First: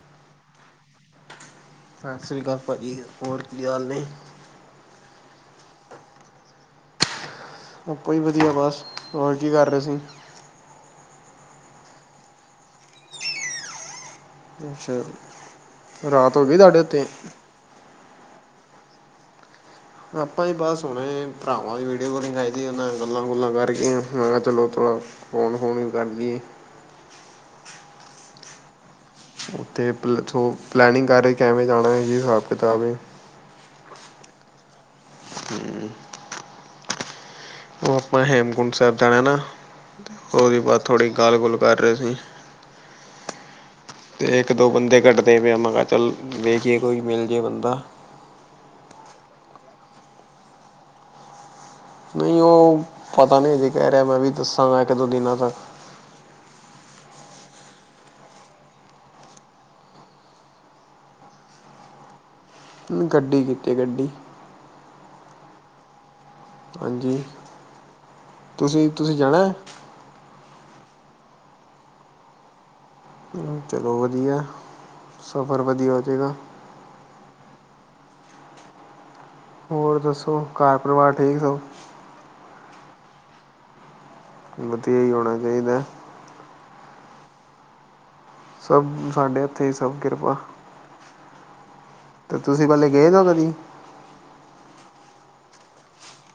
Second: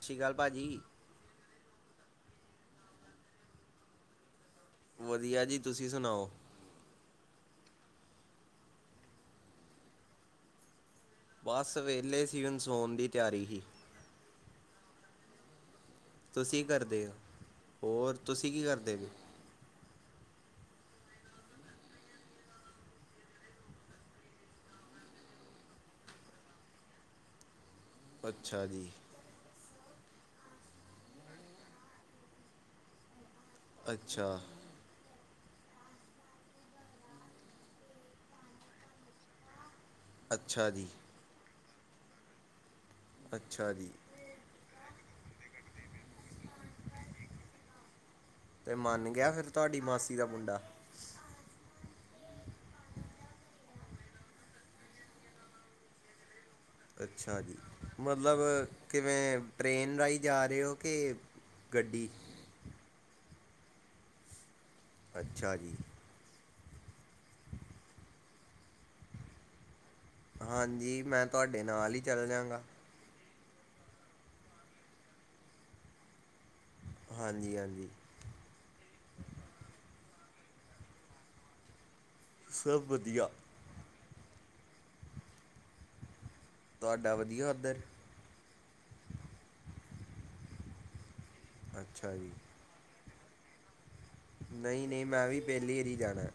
ਸਤਿ੍ਰੀ ਅਕਾਲ ਭਾਅ ਜੀ। ਸਤਿ ਸ੍ਰੀ ਅਕਾਲ ਭਾਜੀ, ਹੋਰ ਕੀ ਹਾਲ ਨੇ? ਵਧੀਆ ਜੀ, ਤੁਸੀਂ ਸੁਣਾਓ? ਆਪਾਂ ਹੀ ਵਧੀਆ ਬਸ, ਹੋਰ ਕੀ ਕਰ ਰਹੇ ਸੀਂ? ਬਸ ਵਹਲੇ ਸੀ, ਉਨ ਸੋਨ ਦੀ ਤਿਆਰੀ ਸੀ। ਅੱਛਾ। ਰਾਤ ਹੋ ਗਈ ਤੁਸੀਂ ਤੁਹਾਡੇ ਉੱਥੇ। ਕਰਦੇ ਹੋ ਹੋਰ, ਤੁਸੀਂ ਕੀ ਕਰਦੇ ਜੇ? ਆਪਾਂ ਵੀ ਬਸ ਹਣੇ ਭਰਾਵਾਂ ਦੀ ਵੀਡੀਓ ਕਾਲਿੰਗ ਕਰਾਦੀ ਉਹਨਾਂ ਗੱਲਾਂ- ਗੁੱਲਾਂ ਕਰਕੇ ਮੈਂ ਕਿਹਾ ਚਲੋ ਚੋ ਫੋਨ- ਫੋਨ ਵੀ ਕਰਦੀਏ। ਅੱਛਾ ਜੀ। ਉੱਥੇ ਪਲ ਸੋ ਪਲੈਨਿੰਗ ਕਰ ਰਹੇ ਕਿਵੇਂ ਜਾਣਾ, ਇਹ ਹਿਸਾਬ- ਕਿਤਾਬ ਹੈ। ਅੱਛਾ। ਹੂ ਉਹ ਆਪਾਂ ਹੇਮਕੁੰਟ ਸਾਹਿਬ ਜਾਣਾ ਨਾ, ਅਤੇ ਉਹਦੇ ਅੱਛਾ ਬਾਅਦ ਜੀ ਥੋੜ੍ਹੀ ਗੱਲ -ਗੁਲ ਕਰ ਰਹੇ ਸੀ। ਅੱਛਾ ਜੀ। ਅਤੇ ਇੱਕ- ਦੋ ਬੰਦੇ ਕੱਢਦੇ ਪਏ, ਮੈਂ ਕਿਹਾ, ਚੱਲ ਵੇਖਏ ਕੋਈ ਮਿਲ ਜੇ ਬੰਦਾ। ਤੇ ਮੰਨ ਗਿਆ ਫਿਰ ਤੁਹਾਡੀ ਮਾਸੀ ਦਾ ਮੁੰਡਾ। ਨਹੀਂ ਉਹ, ਪਤਾ ਨਹੀਂ ਅਜੇ ਕਹਿ ਰਿਹਾ, ਮੈਂ ਵੀ ਦੱਸਾਂਗਾ ਇੱਕ- ਦੋ ਦਿਨਾਂ ਤੱਕ। ਅੱਛਾ ਜੀ। ਮਤਲਬ ਕਿਵੇਂ, ਟ੍ਰੇਨ ਰਾਹੀਂ ਜਾ ਰਹੇ ਹੋ ਕਿ ਗੱਡੀ। ਗੱਡੀ ਕੀਤੀ ਗੱਡੀ। ਅੱਛਾ ਜੀ। ਹਾਂਜੀ। ਤੁਸੀਂ ਤੁਸੀਂ ਜਾਣਾ ਹੈ। ਹਾਂਜੀ, ਮੈਂ ਤੁਹਾਡੇ ਨਾਲ ਹੀ ਚੱਲ ਜਾਗਾ। ਚਲੋ ਵਧੀਆ, ਸਫ਼ਰ ਵਧੀਆ ਹੋ ਜਾਵੇਗਾ। ਹਾਂਜੀ -ਹਾਂਜੀ। ਹੋਰ ਦੱਸੋ, ਘਰ ਪਰਿਵਾਰ ਠੀਕ ਹੋ? ਸਭ ਵਧੀਆ। ਵਧੀਆ ਹੀ ਹੋਣਾ ਚਾਹੀਦਾ। ਤੁਹਾਡਾ ਵਧੀਆ ਉੱਧਰ। ਸਭ ਸਾਡੇ ਇੱਥੇ ਸਭ ਕਿਰਪਾ। ਅੱਛਾ ਜੀ। ਅਤੇ ਤੁਸੀਂ ਪਹਿਲੇ ਗਏ ਦਿ ਕਦੀ। ਨਹੀਂ- ਨਹੀਂ ਮੈਂ ਵੀ ਪਹਿਲੀ ਹ ਹੀ ਵਾਰੀ ਜਾਣਾ।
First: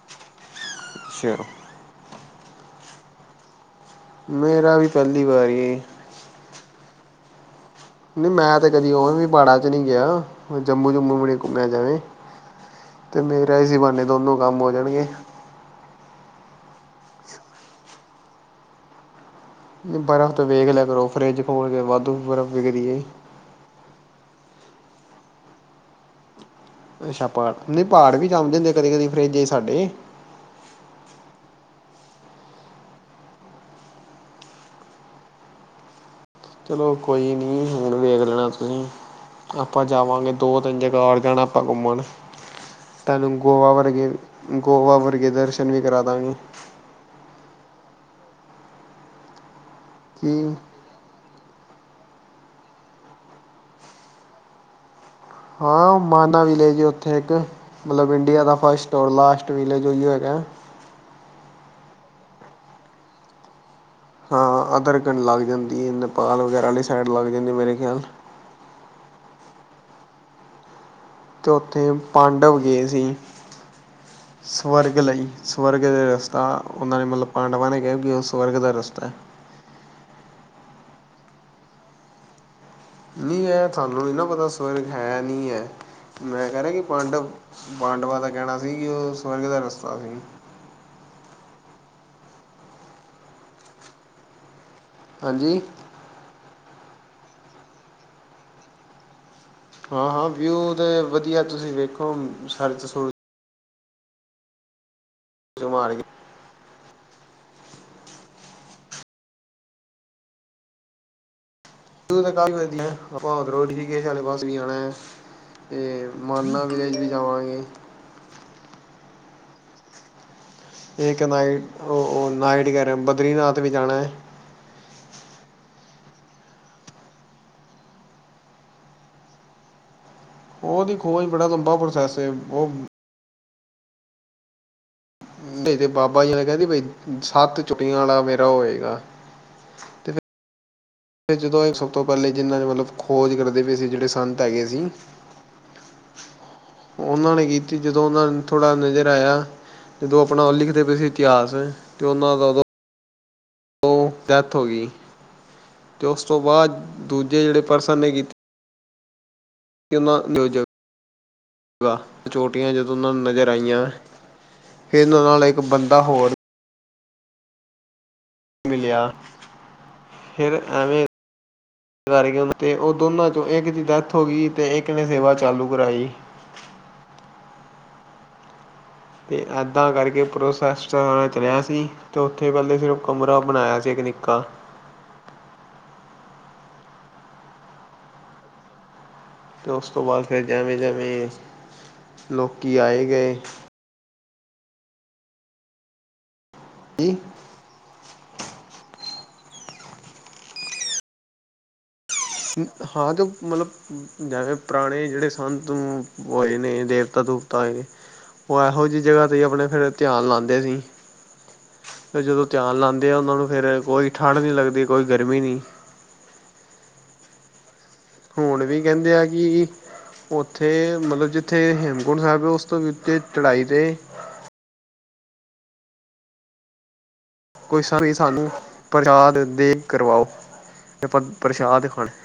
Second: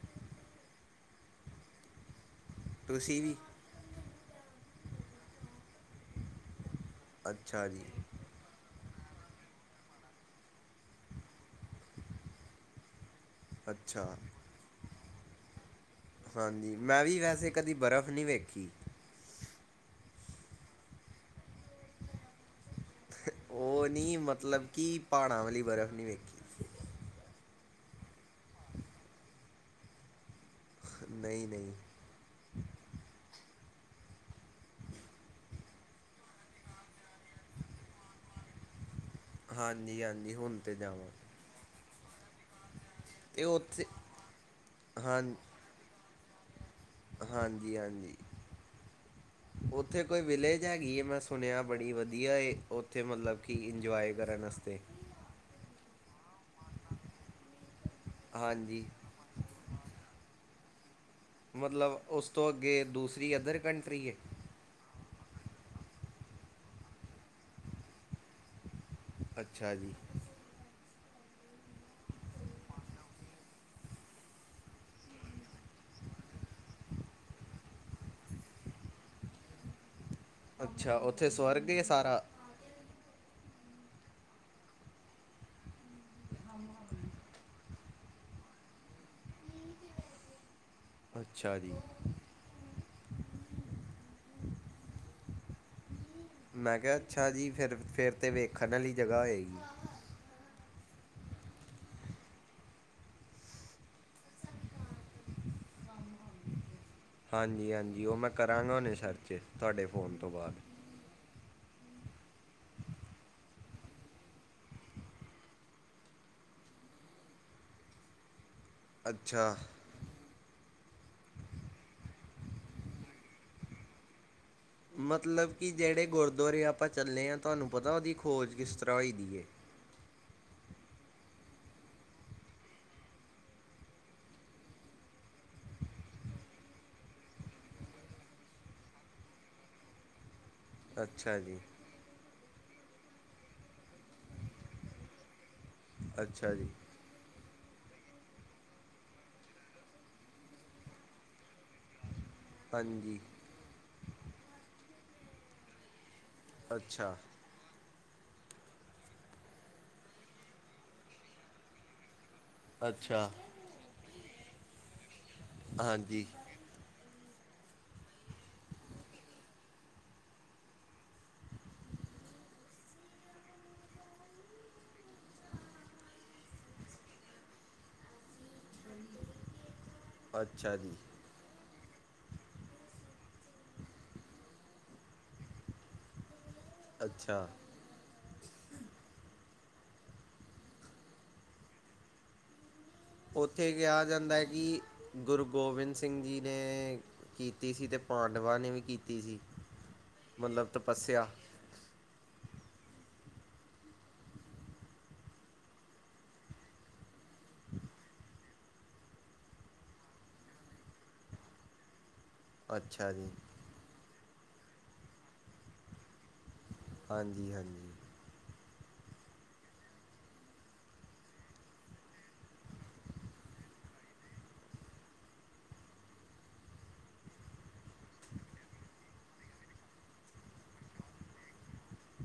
ਚਲੋ। ਤੁਸੀ ਵੀ। ਮੇਰਾ ਵੀ ਪਹਿਲੀ ਵਾਰੀ। ਅੱਛਾ ਜੀ। ਨਹੀਂ ਮੈਂ ਤੇ ਕਦੀ ਉਹਵੇ ਵੀ ਪਾੜਾ ਚ' ਨਹੀਂ ਗਿਆ। ਜੰਮੂ- ਜੁੰਮੂ ਬਣੇ ਘੁੰਮਿਆ ਜਾਵੇ। ਅਤੇ ਮੇਰਾ ਹੀ ਬਹਾਨੇ ਅੱਛਾ ਦੋਨੋਂ ਕੰਮ ਹੋ ਜਾਣਗੇ। ਹਾਂਜੀ। ਮੈਂ ਵੀ ਵੈਸੇ ਕਦੀ ਬਰਫ਼ ਨਹੀਂ ਵੇਖੀ। ਬਰਫ਼ ਤੇ ਵੇਖ ਲਿਆ ਕਰੋ, ਫਰਿਜ ਖੋਲ ਕੇ ਵਾਧੂ ਬਰਫ਼ ਵਿਖਦੀ ਹੈ। ਉ ਨੀ ਮਤਲਬ ਕਿ ਪਹਾੜਾਂ ਵਾਲੀ ਬਰਫ਼ ਨਹੀਂ ਵੇਖੀ। ਅੱਛਾ, ਨੀ ਪਹਾੜ ਵੀ ਜੰਮ ਜਾਂਦੇ ਕਦੇ-ਕਦੇ ਫਰਿੱਜ ਚ ਸਾਡੇ। ਨਹੀਂ-ਨਹੀਂ। ਚਲੋ, ਕੋਈ ਨੀ ਹੁਣ ਵੇਖ ਲੈਣਾ ਤੁਸੀਂ। ਆਪਾਂ ਹਾਂਜੀ ਜਾਵਾਂਗੇ ਹਾਂਜੀ ਹੁਣ ਤੇ ਦੋ-ਤਿੰਨ ਜਗ੍ਹਾ ਜਾਵਾਂ ਹੋਰ ਜਾਣਾ ਆਪਾਂ ਘੁੰਮਣ। ਤੁਹਾਨੂੰ ਤੇ ਗੋਵਾ ਉੱਥੇ ਵਰਗੇ ਗੋਆ ਹਾਂ ਵਰਗੇ ਦਰਸ਼ਨ ਵੀ ਕਰਾ ਦਾਗੇ। ਹਾਂਜੀ-ਹਾਂਜੀ, ਉੱਥੇ ਕੋਈ ਕੀ ਵਿਲੇਜ ਹੈਗੀ ਹੈ ਮੈਂ ਸੁਣਿਆ ਬੜੀ ਵਧੀਆ ਏ ਉੱਥੇ ਮਤਲਬ ਕਿ ਇੰਜੋਏ ਕਰਨ ਵਸਤੇ। ਹਾਂ, ਮਾਨਾ ਵੀਲੈਜ ਏ ਉੱਥੇ ਇੱਕ, ਮਤਲਬ ਇੰਡੀਆ ਦਾ ਹਾਂਜੀ ਫਸਟ ਔਰ ਲਾਸਟ ਵਿਲੇਜ ਉਹੀਓ ਹੈਗਾ। ਮਤਲਬ ਉਸ ਤੋਂ ਅੱਗੇ ਦੂਸਰੀ ਅਧਰ ਕੰਟਰੀ ਹੈ। ਹ ਅਦਰ ਲੱਗ ਜਾਂਦੀ ਏ ਨੇਪਾਲ ਵਗੈਰਾ ਵਾਲੀ ਸਾਈਡ ਲੱਗ ਜਾਂਦੀ ਮੇਰੇ ਖਿਆਲ। ਅੱਛਾ ਜੀ। ਤੇ ਉੱਥੇ ਪਾਂਡਵ ਗਏ ਸੀ। ਸਵਰਗ ਲਈ, ਸਵਰਗ ਦੇ ਰਸਤਾ ਉਹਨਾਂ ਨੇ ਮਤਲਬ ਪਾਂਡਵਾਂ ਨੇ ਕਿਹਾ ਕਿ ਉਹ ਸਵਰਗ ਦਾ ਰਸਤਾ ਹੈ। ਅੱਛਾ, ਉੱਥੇ ਸਵਰਗ ਹੀ ਸਾਰਾ ਨੀ ਹੈ ਸਾਨੂੰ ਨੀ ਨਾ ਪਤਾ ਸਵਰਗ ਹੈ, ਨੀ ਹੈ ਮੈਂ ਕਹਿ ਰਿਹਾ ਕਿ ਪਾਂਡਵ ਪਾਡਵਾ ਦਾ ਕਹਿਣਾ ਸੀ ਕਿ ਉ ਸਵਰਗ ਦਾ ਰਸਤਾ ਸੀ। ਅੱਛਾ ਜੀ। ਹਾਂਜੀ। ਮੈਂ ਕਿਹਾ ਅੱਛਾ ਜੀ, ਫਿਰ-ਫਿਰ ਤਾਂ ਵੇਖਣ ਵਾਲੀ ਜਗ੍ਹਾ ਹੋਏਗੀ। ਹਾਂ-ਹਾਂ, ਵਿਊ ਤੇ ਵਧੀਆ ਤੁਸੀਂ ਵੇਖੋ ਸਰਚ-ਸੁਰਚ ਜਮਾਰ ਹੀ ਹਾਂਜੀ-ਹਾਂਜੀ ਉ ਮੈਂ ਕਰਾਂਗਾ ਉਨੇ ਸਰਚ ਤੁਹਾਡੇ ਫ਼ੋਨ ਤੋਂ ਬਾਅਦ। ਤੂ ਤਾ ਕੱਲ ਵੂਖਨਾ ਏ ਆਪਾ ਉਦਰੋ ਰਿਸ਼ੀਕੇਸ਼ ਵਾਲੇ ਪਾਸੇ ਵੀ ਆਣਾ। ਤੇ ਮਾਨਾ ਵਿਲੇਜ ਵੀ ਜਾਵਾਂਗੇ। ਅੱਛਾ। ਤੇ ਇੱਕ ਨਾਈਟ ਉ ਨਾਈਟ ਕਹਿ ਰਿਹਾ ਬਦਰੀਨਾਥ ਵੀ ਜਾਣਾ ਹੈ। ਮਤਲਬ ਕਿ ਜਿਹੜੇ ਗੁਰਦੁਆਰੇ ਆਪਾਂ ਚੱਲੇ ਆ, ਤੁਹਾਨੂੰ ਪਤਾ ਉਹਦੀ ਖੋਜ ਕਿਸ ਤਰ੍ਹਾਂ ਹੋਈ ਦੀ ਹੈ? ਉਹਦੀ ਖੋਜ ਬੜਾ ਲੰਬਾ ਪ੍ਰੋਸੈਸ ਹੈ ਉ ਨਹੀਂ ਤੇ ਬਾਬਾ ਜੀ ਨੇ ਕਹਿੰਦੀ ਬਈ, ਸੱਤ ਛਕਟੀਆਂ ਵਾਲਾ ਮੇਰਾ ਹੋਏਗਾ। ਤੇ ਅੱਛਾ ਜੀ ਜਦੋਂ ਇਹ ਸਭ ਤੋ ਪਹਿਲੇ, ਜਿਹਨਾਂ ਨੇਂ ਮਤਲਬ ਖੋਜ ਕਰਦੇ ਪਏ ਸੀ ਜਿਹੜੇ ਸੰਤ ਹੈਗੇ ਸੀ। ਅੱਛਾ ਜੀ ਉਹਨਾਂ ਨੇ ਕੀਤੀ, ਜਦੋਂ ਉਹਨਾਂ ਨੂੰ ਥੋੜਾ ਨਜਰ ਆਇਆ। ਜਦੋਂ ਆਪਣਾ ਲਿਖਦੇ ਪਏ ਸੀ ਇਤਿਹਾਸ, ਤੇ ਉਹਨਾਂ ਦਾ ਉਹਦੋ ਹਾਂਜੀ! ਉਹ ਡੈਥ ਹੋ ਗਈ ਤੋ ਉਸ ਤੋ ਬਾਅਦ, ਅੱਛਾ ਦੂਜੇ ਜਿਹੜੇ ਪਰਸਨ ਨੇਂ ਕੀਤੀ। ਤੇ ਨਾ-ਨਾ ਜਗਾ [unintelligible] ਚੋਟੀਆਂ ਜਦੋਂ ਉਨਾਂ ਨੂੰ ਅੱਛਾ ਨਜ਼ਰ ਆਈਆਂ ਫਿਰ ਉਨਾਂ ਨਾਲ ਇੱਕ ਬੰਦਾ ਹਾਂਜੀ ਹੋਰ ਮਿਲਿਆ, ਫਿਰ ਐਵੇਂ ਕਰਕੇ ਉਨ ਤੇ, ਓਹ ਦੋਨਾਂ ਚੋਂ ਇੱਕ ਦੀ ਡੈਥ ਹੋ ਗਈ ਤੇ ਇੱਕ ਨੇ ਸੇਵਾ ਚਾਲੂ ਕਰਾਈ। ਤੇ ਇੱਹਦਾਂ ਕਰਕੇ ਅੱਛਾ ਪ੍ਰੋਸੈਸ ਜੀ ਇਹਨਾਂ ਦਾ ਚਲਿਆ ਸੀ। ਤੇ ਉੱਥੇ ਪਹਿਲੇ ਸਿਰਫ ਕਮਰਾ ਬਣਾਇਆ ਸੀ ਇੱਕ ਨਿੱਕਾ। ਅੱਛਾ! ਤੇ ਉਸ ਤੋਂ ਬਾਅਦ ਫਿਰ ਜੈਵੇਂ-ਜੈਵੇਂ ਲੋਕੀ ਆਏ ਗਏ। ਉੱਥੇ ਕਿਹਾ ਜਾਂਦਾ ਏ। ਕਿ ਗੁਰੂ ਗੋਬਿੰਦ ਸਿੰਘ ਜੀ ਨੇਂ ਜੀ ਕੀਤੀ ਸੀ। ਤੇ ਪਾਂਡਵਾਂ ਨੇ ਵੀ ਕੀਤ ਤੀ ਸੀ, ਮਤਲਬ ਤਪੱਸਿਆ। ਹਾਂ ਤੇ ਮਤਲਬ ਜਿਵੇਂ ਪੁਰਾਣੇ ਜਿਹੜੇ ਸੰਤ ਹੋਏ ਨੇਂ। ਦੇਵਤਾ ਦੂਵਤਾ ਹੋਏ। ਉਹ ਇਹੋ ਜਿਹੀ ਜਗਾਹ ਤੇ ਹੀ ਆਪਣੇ ਫੇਰ, ਧਿਆਨ ਲਾਉਂਦੇ ਸੀ। ਫੇਰ ਜਦੋ ਧਿਆਨ ਲਾਂਦੇ ਅੱਛਾ ਆ ਜੀ ਉਹਨਾਂ ਨੂੰ ਫੇਰ ਕੋਈ ਠੰਡ ਨੀ ਲੱਗਦੀ। ਕੋਈ ਗਰਮੀ ਨਹੀਂ। ਹਾਂਜੀ-ਹਾਂਜੀ। ਹੁਣ ਵੀ ਕਹਿੰਦੇ ਏਂ ਕੀ ਉੱਥੇ, ਮਤਲਬ ਜਿੱਥੇ ਹੇਮਕੁੰਟ ਸਾਹਬ ਹੈਂ। ਉਸ ਤੋ ਵੀ ਉੱਤੇ, ਚੜਾਈ ਤੇ। ਕੋਈ ਸਾ ਨੀ ਸਾਨੂੰ ਪ੍ਰਸ਼ਾਦ ਦੇਗ ਕਰਵਾਓ। ਤੇ ਆਪਾ ਪ੍ਰਸ਼ਾਦ ਖਾਣਾ ਏ।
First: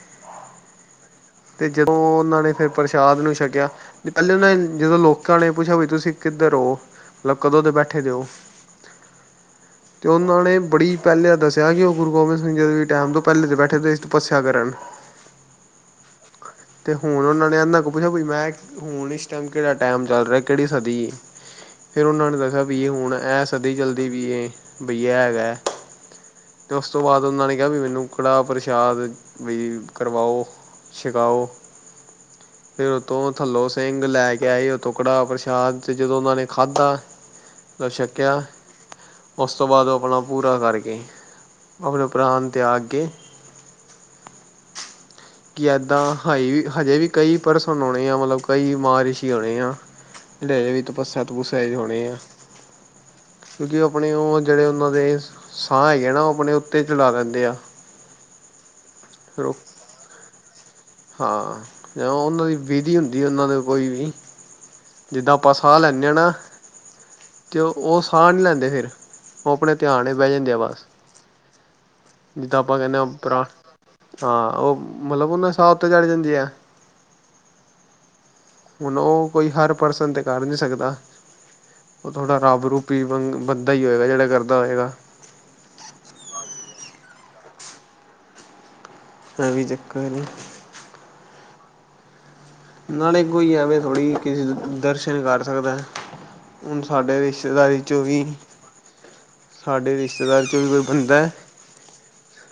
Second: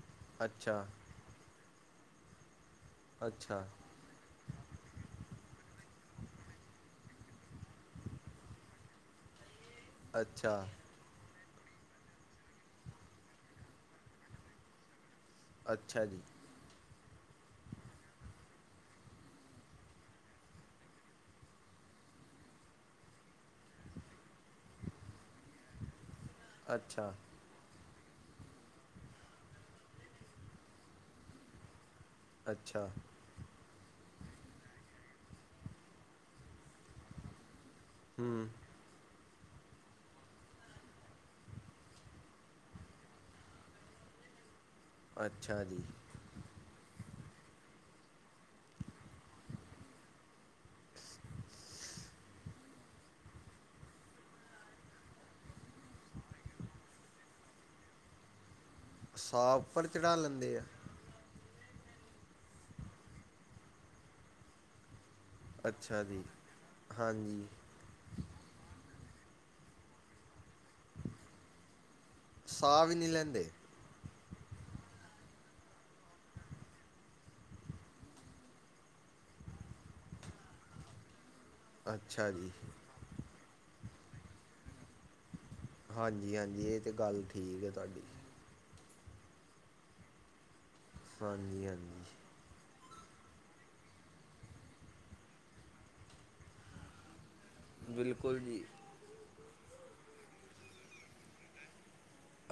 ਅੱਛਾ। ਤੇ ਜਦੋਂ ਉਹਨਾਂ ਨੇ ਫੇਰ ਪ੍ਰਸ਼ਾਦ ਨੂੰ ਅੱਛਾ ਛਕਿਆ। ਨਹੀਂ ਪਹਿਲੇ ਉਹਨਾਂ ਨੇ ਜਦੋਂ ਲੋਕਾਂ ਨੇ ਪੁੱਛਿਆ। ਬਈ ਤੁਸੀ ਕਿੱਧਰ ਹੋ? ਮਤਲਬ ਕਦੋਂ ਦੇ ਬੈਠੇ ਦੇ ਹੋ? ਤੇ ਉਹਨਾਂ ਅੱਛਾ ਨੇ ਬੜੀ ਪਹਿਲੇ ਤਾ ਦੱਸਿਆ ਕਿ ਉਹ ਗੁਰੂ ਗੋਬਿੰਦ ਸਿੰਘ ਜੀ ਦੇ ਵੀ ਟਾਈਮ ਤੋਂ ਪਹਿਲੇ ਦੇ ਬੈਠੇ ਦੇ ਸੀ। ਤਪੱਸਿਆ ਕਰਨ। ਅੱਛਾ ਜੀ। ਤੇ ਹੁਣ ਉਹਨਾਂ ਨੇ ਇਹਨਾਂ ਕੁ ਪੁੱਛਿਆ। ਬਈ ਮੈਂ ਕੀ ਹੁਣ ਇਸ ਟਾਈਮ ਕਿਹੜਾ ਟਾਈਮ ਚੱਲ ਰਿਹਾ? ਕਿਹੜੀ ਸਦੀ? ਫੇਰ ਉਹਨਾਂ ਨੇ ਦੱਸਿਆ, ਵੀ ਇਹ ਹੁਣ ਇਹ ਸ ਸਦੀ ਚਲਦੀ ਪਈ ਏ। ਬਈ ਇਹ ਹੈਗਾ ਏ। ਤੇ ਉਸ ਤੋਂ ਅੱਛਾ ਬਾਅਦ ਉਹਨਾਂ ਨੇ ਕਿਹਾ, ਵੀ ਮੈਨੂੰ ਕੜਾਹ ਪ੍ਰਸ਼ਾਦ ਬਈ ਕਰਵਾਓ। ਛਕਾਓ ਅੱਛਾ ਫੇਰ ਉਹ ਤੋਂ ਥੱਲੋ ਸਿੰਘ ਲੈ ਕੇ ਆਏ ਉਹ ਤੋ ਕੜਾਹ ਪ੍ਰਸ਼ਾਦ। ਤੇ ਜਦੋਂ ਉਹਨਾਂ ਨੇ ਖਾਧਾ। ਮਤਲਬ ਛਕਿਆ। ਹੂੰ ਉਸ ਤੋਂ ਬਾਅਦ ਉਹ ਆਪਨਾ ਪੂਰਾ ਕਰ ਗਏ। ਆਪਣੇ ਪ੍ਰਾਣ ਤਿਆਗ ਗਏ। ਅੱਛਾ ਕਿ ਜੀ ਇੱਹਦਾਂ ਹਜੇ ਵੀ। ਹਜੇ ਵੀ ਕਈ ਪਰਸਨ ਆਉਣੇ ਆ। ਮਤਲਬ ਕਈ ਮਹ ਰਿਸ਼ੀ ਹੋਉਣੇ ਆ। ਜਿਹੜੇ ਹਜੇ ਵੀ ਤਪੱਸਿਆ ਤਪੁੱਸਿਆ ਚ ਹੀ ਹੋਉਣੇ ਆ। ਕਿਉਂਕਿ ਉਹ ਆਪਣੇ, ਉਹ ਜਿਹੜੇ ਉਹਨਾਂ ਦੇ ਸਾਹ ਹੈਗੇ ਨਾ। ਉਹ ਆਪਣੇ ਉੱਤੇ ਚੜ੍ਹਾ ਲੈਂਦੇ ਆ। ਫਿਰ ਸਾਹ ਉਹ ਉੱਪਰ ਚੜ੍ਹਾ ਲੈਂਦੇ ਆ? ਹਾਂ। ਜਿਵੇਂ ਉਹਨਾਂ ਦੀ ਵਿਧੀ ਹੁੰਦੀ ਏ ਉਹਨਾਂ ਤੇ ਕੋਈ ਵੀ। ਜਿੱਦਾਂ ਆਪਾਂ ਸਾਹ ਅੱਛਾ ਲੈਨੇਂ ਹਾਂ ਜੀ ਨਾ। ਹਾਂਜੀ ਤੇ ਉਹ ਉਹ ਸਾਹ ਨਹੀਂ ਲੈਂਦੇ ਫੇਰ। ਉਹ ਆਪਣੇ ਧਿਆਨ ਵਿਚ ਬਹਿ ਜਾਂਦੇ ਆ ਬਸ। ਜਿੱਦਾਂ ਆਪਾਂ ਸਾਹ ਵੀ ਕਹਿੰਨੇਂ ਹਾਂ ਨਹੀਂ ਉਪਰਾਂ। ਲੈਂਦੇ ਹਾਂ ਉਹ ਮਤਲਬ ਉਹਨਾਂ ਦੀ ਸਾਹ ਉਤੇ ਚੜ ਜਾਂਦੀ ਏ। ਹੁਣ ਉਹ ਕੋਈ ਹਰ ਪਰਸਨ ਤੇ ਕਰ ਨਹੀਂ ਸਕਦਾ। ਉਹ ਅੱਛਾ ਥੋੜਾ ਜੀ ਰੱਬ ਰੂਪੀ ਹੀ ਬੰਦਾ ਹੀ ਹੋਏਗਾ ਜਿਹੜਾ ਕਰਦਾ ਹੋਏਗਾ। ਹਾਂਜੀ-ਹਾਂਜੀ ਇਹ ਤੇ ਗੱਲ ਠੀਕ ਹੈ ਤੁਹਾਡੀ। ਐ ਵੀ ਚੱਕਰ ਏ। ਹਾਂਜੀ-ਹਾਂਜੀ। ਨਾਲੇ ਕੋਈ ਐਂਵੇਂ ਥੋੜ੍ਹੀ ਕਿਸੇ ਦਰਸ਼ਨ ਕਰ ਸਕਦਾ। ਹੁਣ ਸਾਡੇ ਰਿਸ਼ਤੇਦਾਰੀ ਚੋਂ ਵੀ ਬਿਲਕੁਲ ਜੀ ਸਾਡੇ ਰਿਸ਼ਤੇਦਾਰੀ ਚੋਂ ਵੀ ਕੋਈ ਬੰਦਾ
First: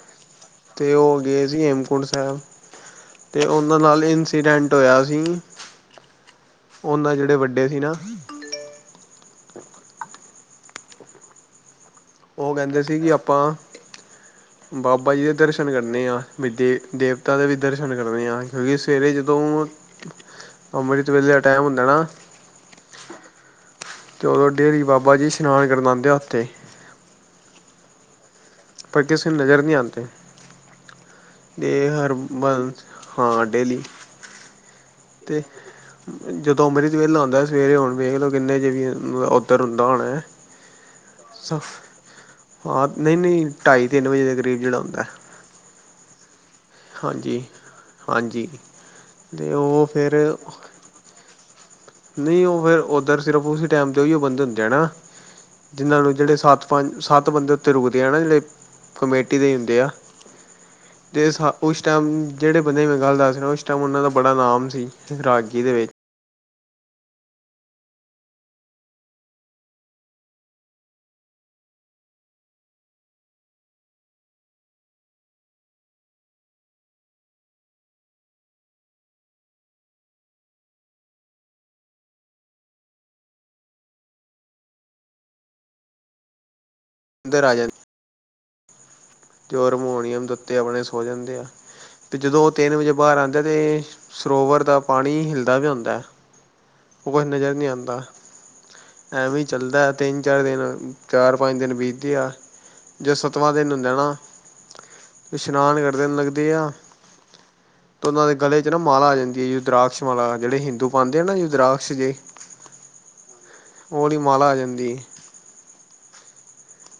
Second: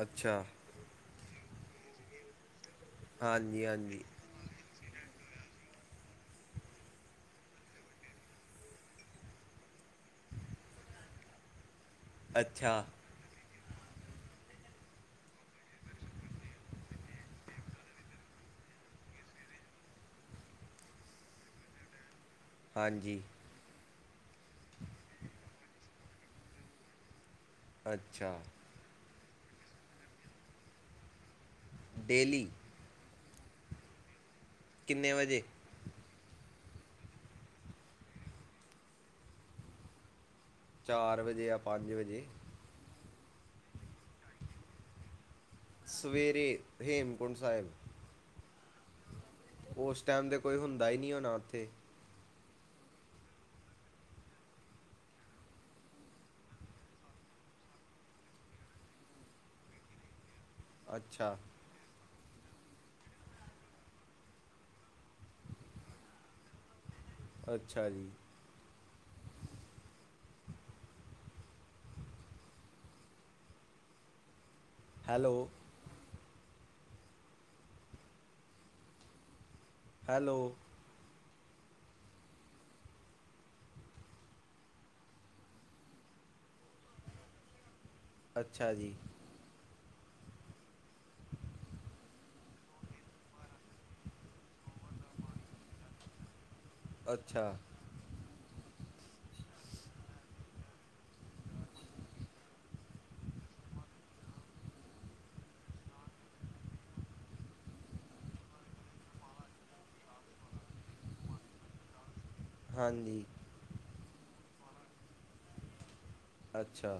ਅੱਛਾ। ਤੇ ਉਹ ਗਏ ਸੀ ਹੇਮਕੁੰਟ ਸਾਹਬ ਤੇ ਹਾਂਜੀ ਉਹਨਾਂ ਹਾਂਜੀ ਨਾਲ ਐਕਸੀਡੈਂਟ ਹੋਇਆ ਸੀ ਉਹਨਾਂ ਜਿਹੜੇ ਵੱਡੇ ਸੀ ਨਾ ਉਹ ਅੱਛਾ ਕਹਿੰਦੇ ਸੀ ਕਿ ਆਪਾਂ ਬਾਬਾ ਜੀ ਦੇ ਦਰਸ਼ਨ ਕਰਨੇ ਆ। ਵੀ ਦੇਵ-ਦੇਵਤਾ ਦੇ ਵੀ ਦਰਸ਼ਨ ਕਰਨੇ ਆ। ਕਿਉਂਕਿ ਸਵੇਰੇ ਜਦੋਂ ਅਮ੍ਰਿਤ ਵੇਲੇ ਦਾ ਟੈਂਮ ਹੁੰਦਾ ਨਾ। ਹਾਂਜੀ। ਤੇ ਉਦੋਂ, ਡੇਰੀ ਬਾਬਾ ਜੀ ਇਸ਼ਨਾਨ ਕਰਣ ਆਂਦੇ ਆ ਉੱਥੇ। ਅੱਛਾ। ਪਰ ਕਿਸੇ ਨੂੰ ਨਜ਼ਰ ਨੀ ਆਂਦੇ। ਏਹ ਹਰ ਡੇਲੀ ਵਾਰ, ਹਾਂ ਡੇਲੀ ਕਿੰਨੇ ਤੇ ਵਜੇ ਜਦੋਂ ਅੰਮ੍ਰਿਤ ਵੇਲਾ ਹੁੰਦਾ, ਸਵੇਰੇ ਹੋਣ ਵੇਖਲੋ ਕਿੰਨੇ ਵਜੇ ਉੱਧਰ ਹੁੰਦਾ ਹੋਣਾ ਏ। ਚਾਰ ਵਜੇ, ਜਾਂ ਪੰਜ ਵਜੇ। ਹਾਂ, ਨਹੀਂ-ਨਹੀਂ, ਢਾਈ-ਤਿੰਨ ਵਜੇ ਦੇ ਕਰੀਬ ਜਿਹੜਾ ਹੁੰਦਾ। ਸਵੇਰੇ ਹੇਮਕੁੰਟ ਸਾਹਿਬ ਹਾਂਜੀ-ਹਾਂਜੀ, ਦੇ ਉਹ ਫਿਰ ਤੈਅ ਈ ਨੀ ਹੋਣਾ ਉੱਥੇ। ਨਹੀਂ, ਉਹ ਫੇਰ ਉੱਧਰ ਸਿਰਫ ਉਸ ਟਾਈਮ ਤੇ ਉਹੀਓ ਬੰਦੇ ਹੁੰਦੇ ਐ ਨਾ। ਜਿਹਨ੍ਹਾਂ ਨੂੰ, ਜਿਹੜੇ ਸੱਤ-ਪੰਜ, ਸੱਤ ਬੰਦੇ ਉੱਥੇ ਰੁਕਦੇ ਆ ਨਾ ਜਿਹੜੇ ਕਮੇਟੀ ਦੇ ਈ ਹੁੰਦੇ ਆ। ਤੇ ਅੱਛਾ ਸਾ ਉਸ ਟਾਈਮ, ਜਿਹੜੇ ਬੰਦੇ ਦੀ ਮੈਂ ਗੱਲ ਦੱਸ ਰਿਹਾ। ਉਸ ਟਾਈਮ ਉਹਨਾਂ ਦਾ ਬੜਾ ਨਾਮ ਸੀ। ਇਸ ਰਾਗੀ ਦੇ ਵਿੱਚ ਅੱਛਾ ਜੀ। ਹੈਲੋ। ਹੈਲੋ। ਅੰਦਰ ਆ ਜਾਣ। ਅੱਛਾ ਜੀ। ਤੇ ਉਹ ਹਰਮੋਨੀਅਮ ਦੇ ਉੱਤੇ ਆਪਣੇ ਸੋ ਜਾਂਦੇ ਆ। ਤੇ ਜਦੋਂ ਉਹ ਤਿੰਨ ਵਜੇ ਬਾਹਰ ਆਂਦੇ ਤੇ, ਸਰੋਵਰ ਦਾ ਪਾਣੀ ਹਿੱਲਦਾ ਪਿਆ ਹੁੰਦਾ। ਉਹ ਕੁਛ ਅੱਛਾ ਨਜ਼ਰ ਨੀ ਆਂਦਾ ਐਵੇਂ ਈ ਚੱਲਦਾ। ਤਿੰਨ-ਚਾਰ ਦਿਨ, ਚਾਰ-ਪੰਜ ਦਿਨ ਬੀਤਦੇ ਆ ਜਦੋਂ ਸੱਤਵਾਂ ਦਿਨ ਹੁੰਦਾ ਏ ਨਾ। ਇਸ਼ਨਾਨ ਕਰਦੇ ਨ ਲਗਦੀ ਆ ਤੇ ਉਹਨਾਂ ਦੇ ਗਲੇ 'ਚ ਨਾ ਮਾਲਾ ਆ ਜਾਂਦੀ ਏ। ਰੁਦਰਾਕਸ਼ ਮਾਲਾ, ਜਿਹੜੇ ਹਿੰਦੂ ਪਾਂਦੇ ਆ ਨਾ, ਰੁਦਰਾਕਸ਼ ਜੇ। ਹਾਂਜੀ। ਉਹ ਆਲੀ ਮਾਲ਼ਾ ਆ ਜਾਂਦੀ ਏ। ਅੱਛਾ।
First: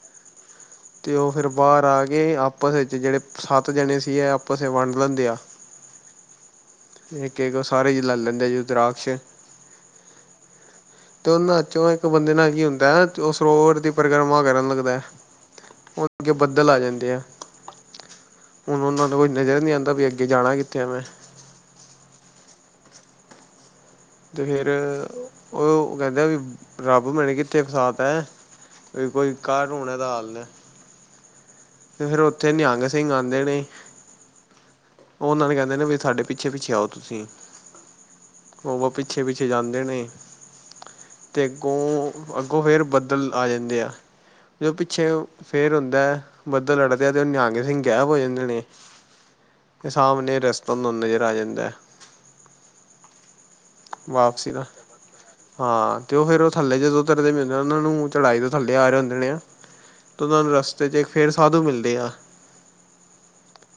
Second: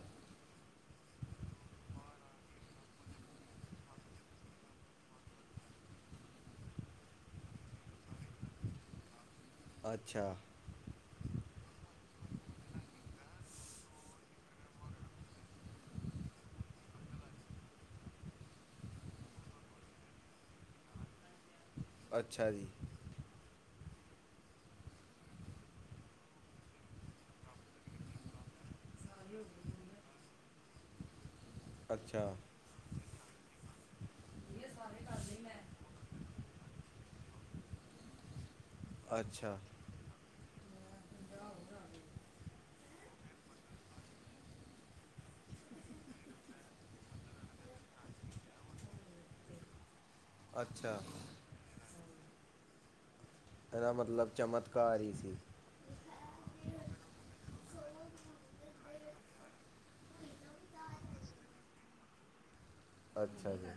ਤੇ ਉਹ ਫਿਰ ਬਾਹਰ ਆ ਕੇ ਆਪਸ ਵਿੱਚ ਜਿਹੜੇ ਸੱਤ ਜਣੇ ਸੀ, ਇਹ ਆਪਸ 'ਚ ਵੰਡ ਲੈਂਦੇ ਆ। ਇੱਕ-ਇੱਕ ਉਹ ਸਾਰੇ ਜਨੇ ਲੈ ਲੈਂਦੇ ਰੁਦਰਾਕਸ਼ ਅੱਛਾ। ਤੇ ਉਹਨਾਂ 'ਚੋਂ ਇੱਕ ਬੰਦੇ ਨਾ ਕੀ ਹੁੰਦਾ, ਉਹ ਸਰੋਵਰ ਦੀ ਪਰਿਕਰਮਾ ਕਰਨ ਲੱਗਦਾ ਐ ਉਹ ਅੱਗੇ ਬੱਦਲ ਆ ਜਾਂਦੇ ਆ। ਹੁਣ ਉਹਨਾਂ ਨੂੰ ਕੋਈ ਨਜ਼ਰ ਨੀ ਆਂਦਾ ਵੀ ਅੱਗੇ ਜਾਣਾ ਕਿੱਥੇ ਆ ਮੈਂ। ਅੱਛਾ ਜੀ। ਤੇ ਫੇਰ, ਉਹ ਕਹਿੰਦੇ ਵੀ ਰੱਬ ਮੈਨੇ ਕਿੱਥੇ ਫਸਾਤਾ। ਵੀ ਕੋਈ ਕਰ ਹੁਣ ਏਂਦਾ ਹੱਲ। ਤੇ ਫੇਰ ਅੱਛਾ ਉੱਥੇ ਨਿਹੰਗ ਸਿੰਘ ਆਂਦੇ ਨੇ ਉਹ ਉਹਨਾਂ ਨੇ ਕਹਿੰਦੇ ਨੇ ਵੀ, ਸਾਡੇ ਪਿੱਛੇ-ਪਿੱਛੇ ਆਓ ਤੁਸੀਂ। ਉਹ ਵਾ ਪਿੱਛੇ-ਪਿੱਛੇ ਅੱਛਾ ਜਾਂਦੇ ਨੇ ਅਤੇ ਅੱਗੋਂ- ਅੱਗੋਂ ਫਿਰ ਬੱਦਲ ਆ ਜਾਂਦੇ ਆ। ਜੋਂ ਪਿੱਛੇ ਫੇਰ ਹੁੰਦਾ, ਬੱਦਲ ਲੜਦੇ ਆ ਤੇ ਉਹ ਨਿਆਂਗੇ ਸਿੰਘ ਗੇਪ ਹੋ ਜਾਂਦੇ ਨੇ। ਸਾਹਮਣੇ ਰਸਤਾ ਦਾ ਅੱਛਾ ਨਜ਼ਰ ਆ ਜਾਂਦਾ। ਇਹਦਾ ਮਤਲਬ ਵਾਪਸੀ ਦਾ ਚਮਤਕਾਰ ਹੀ ਸੀ। ਹਾਂ। ਤੇ ਉਹ ਫੇਰ ਉਹ ਥੱਲੇ ਜਦੋਂ ਤਰ ਦੇ ਮਿਲਦੇ ਉਹਨਾਂ ਨੂੰ ਚੜਾਈ ਦੇ ਥੱਲੇ ਆ ਰਹੇ ਹੁੰਦੇ ਨੇ ਆ। ਅਤੇ ਉਹਨਾਂ ਨੂੰ ਰਸਤੇ 'ਚ ਇੱਕ ਫੇਰ ਸਾਧੂ ਮਿਲਦੇ ਆ। ਅੱਛਾ ਜੀ।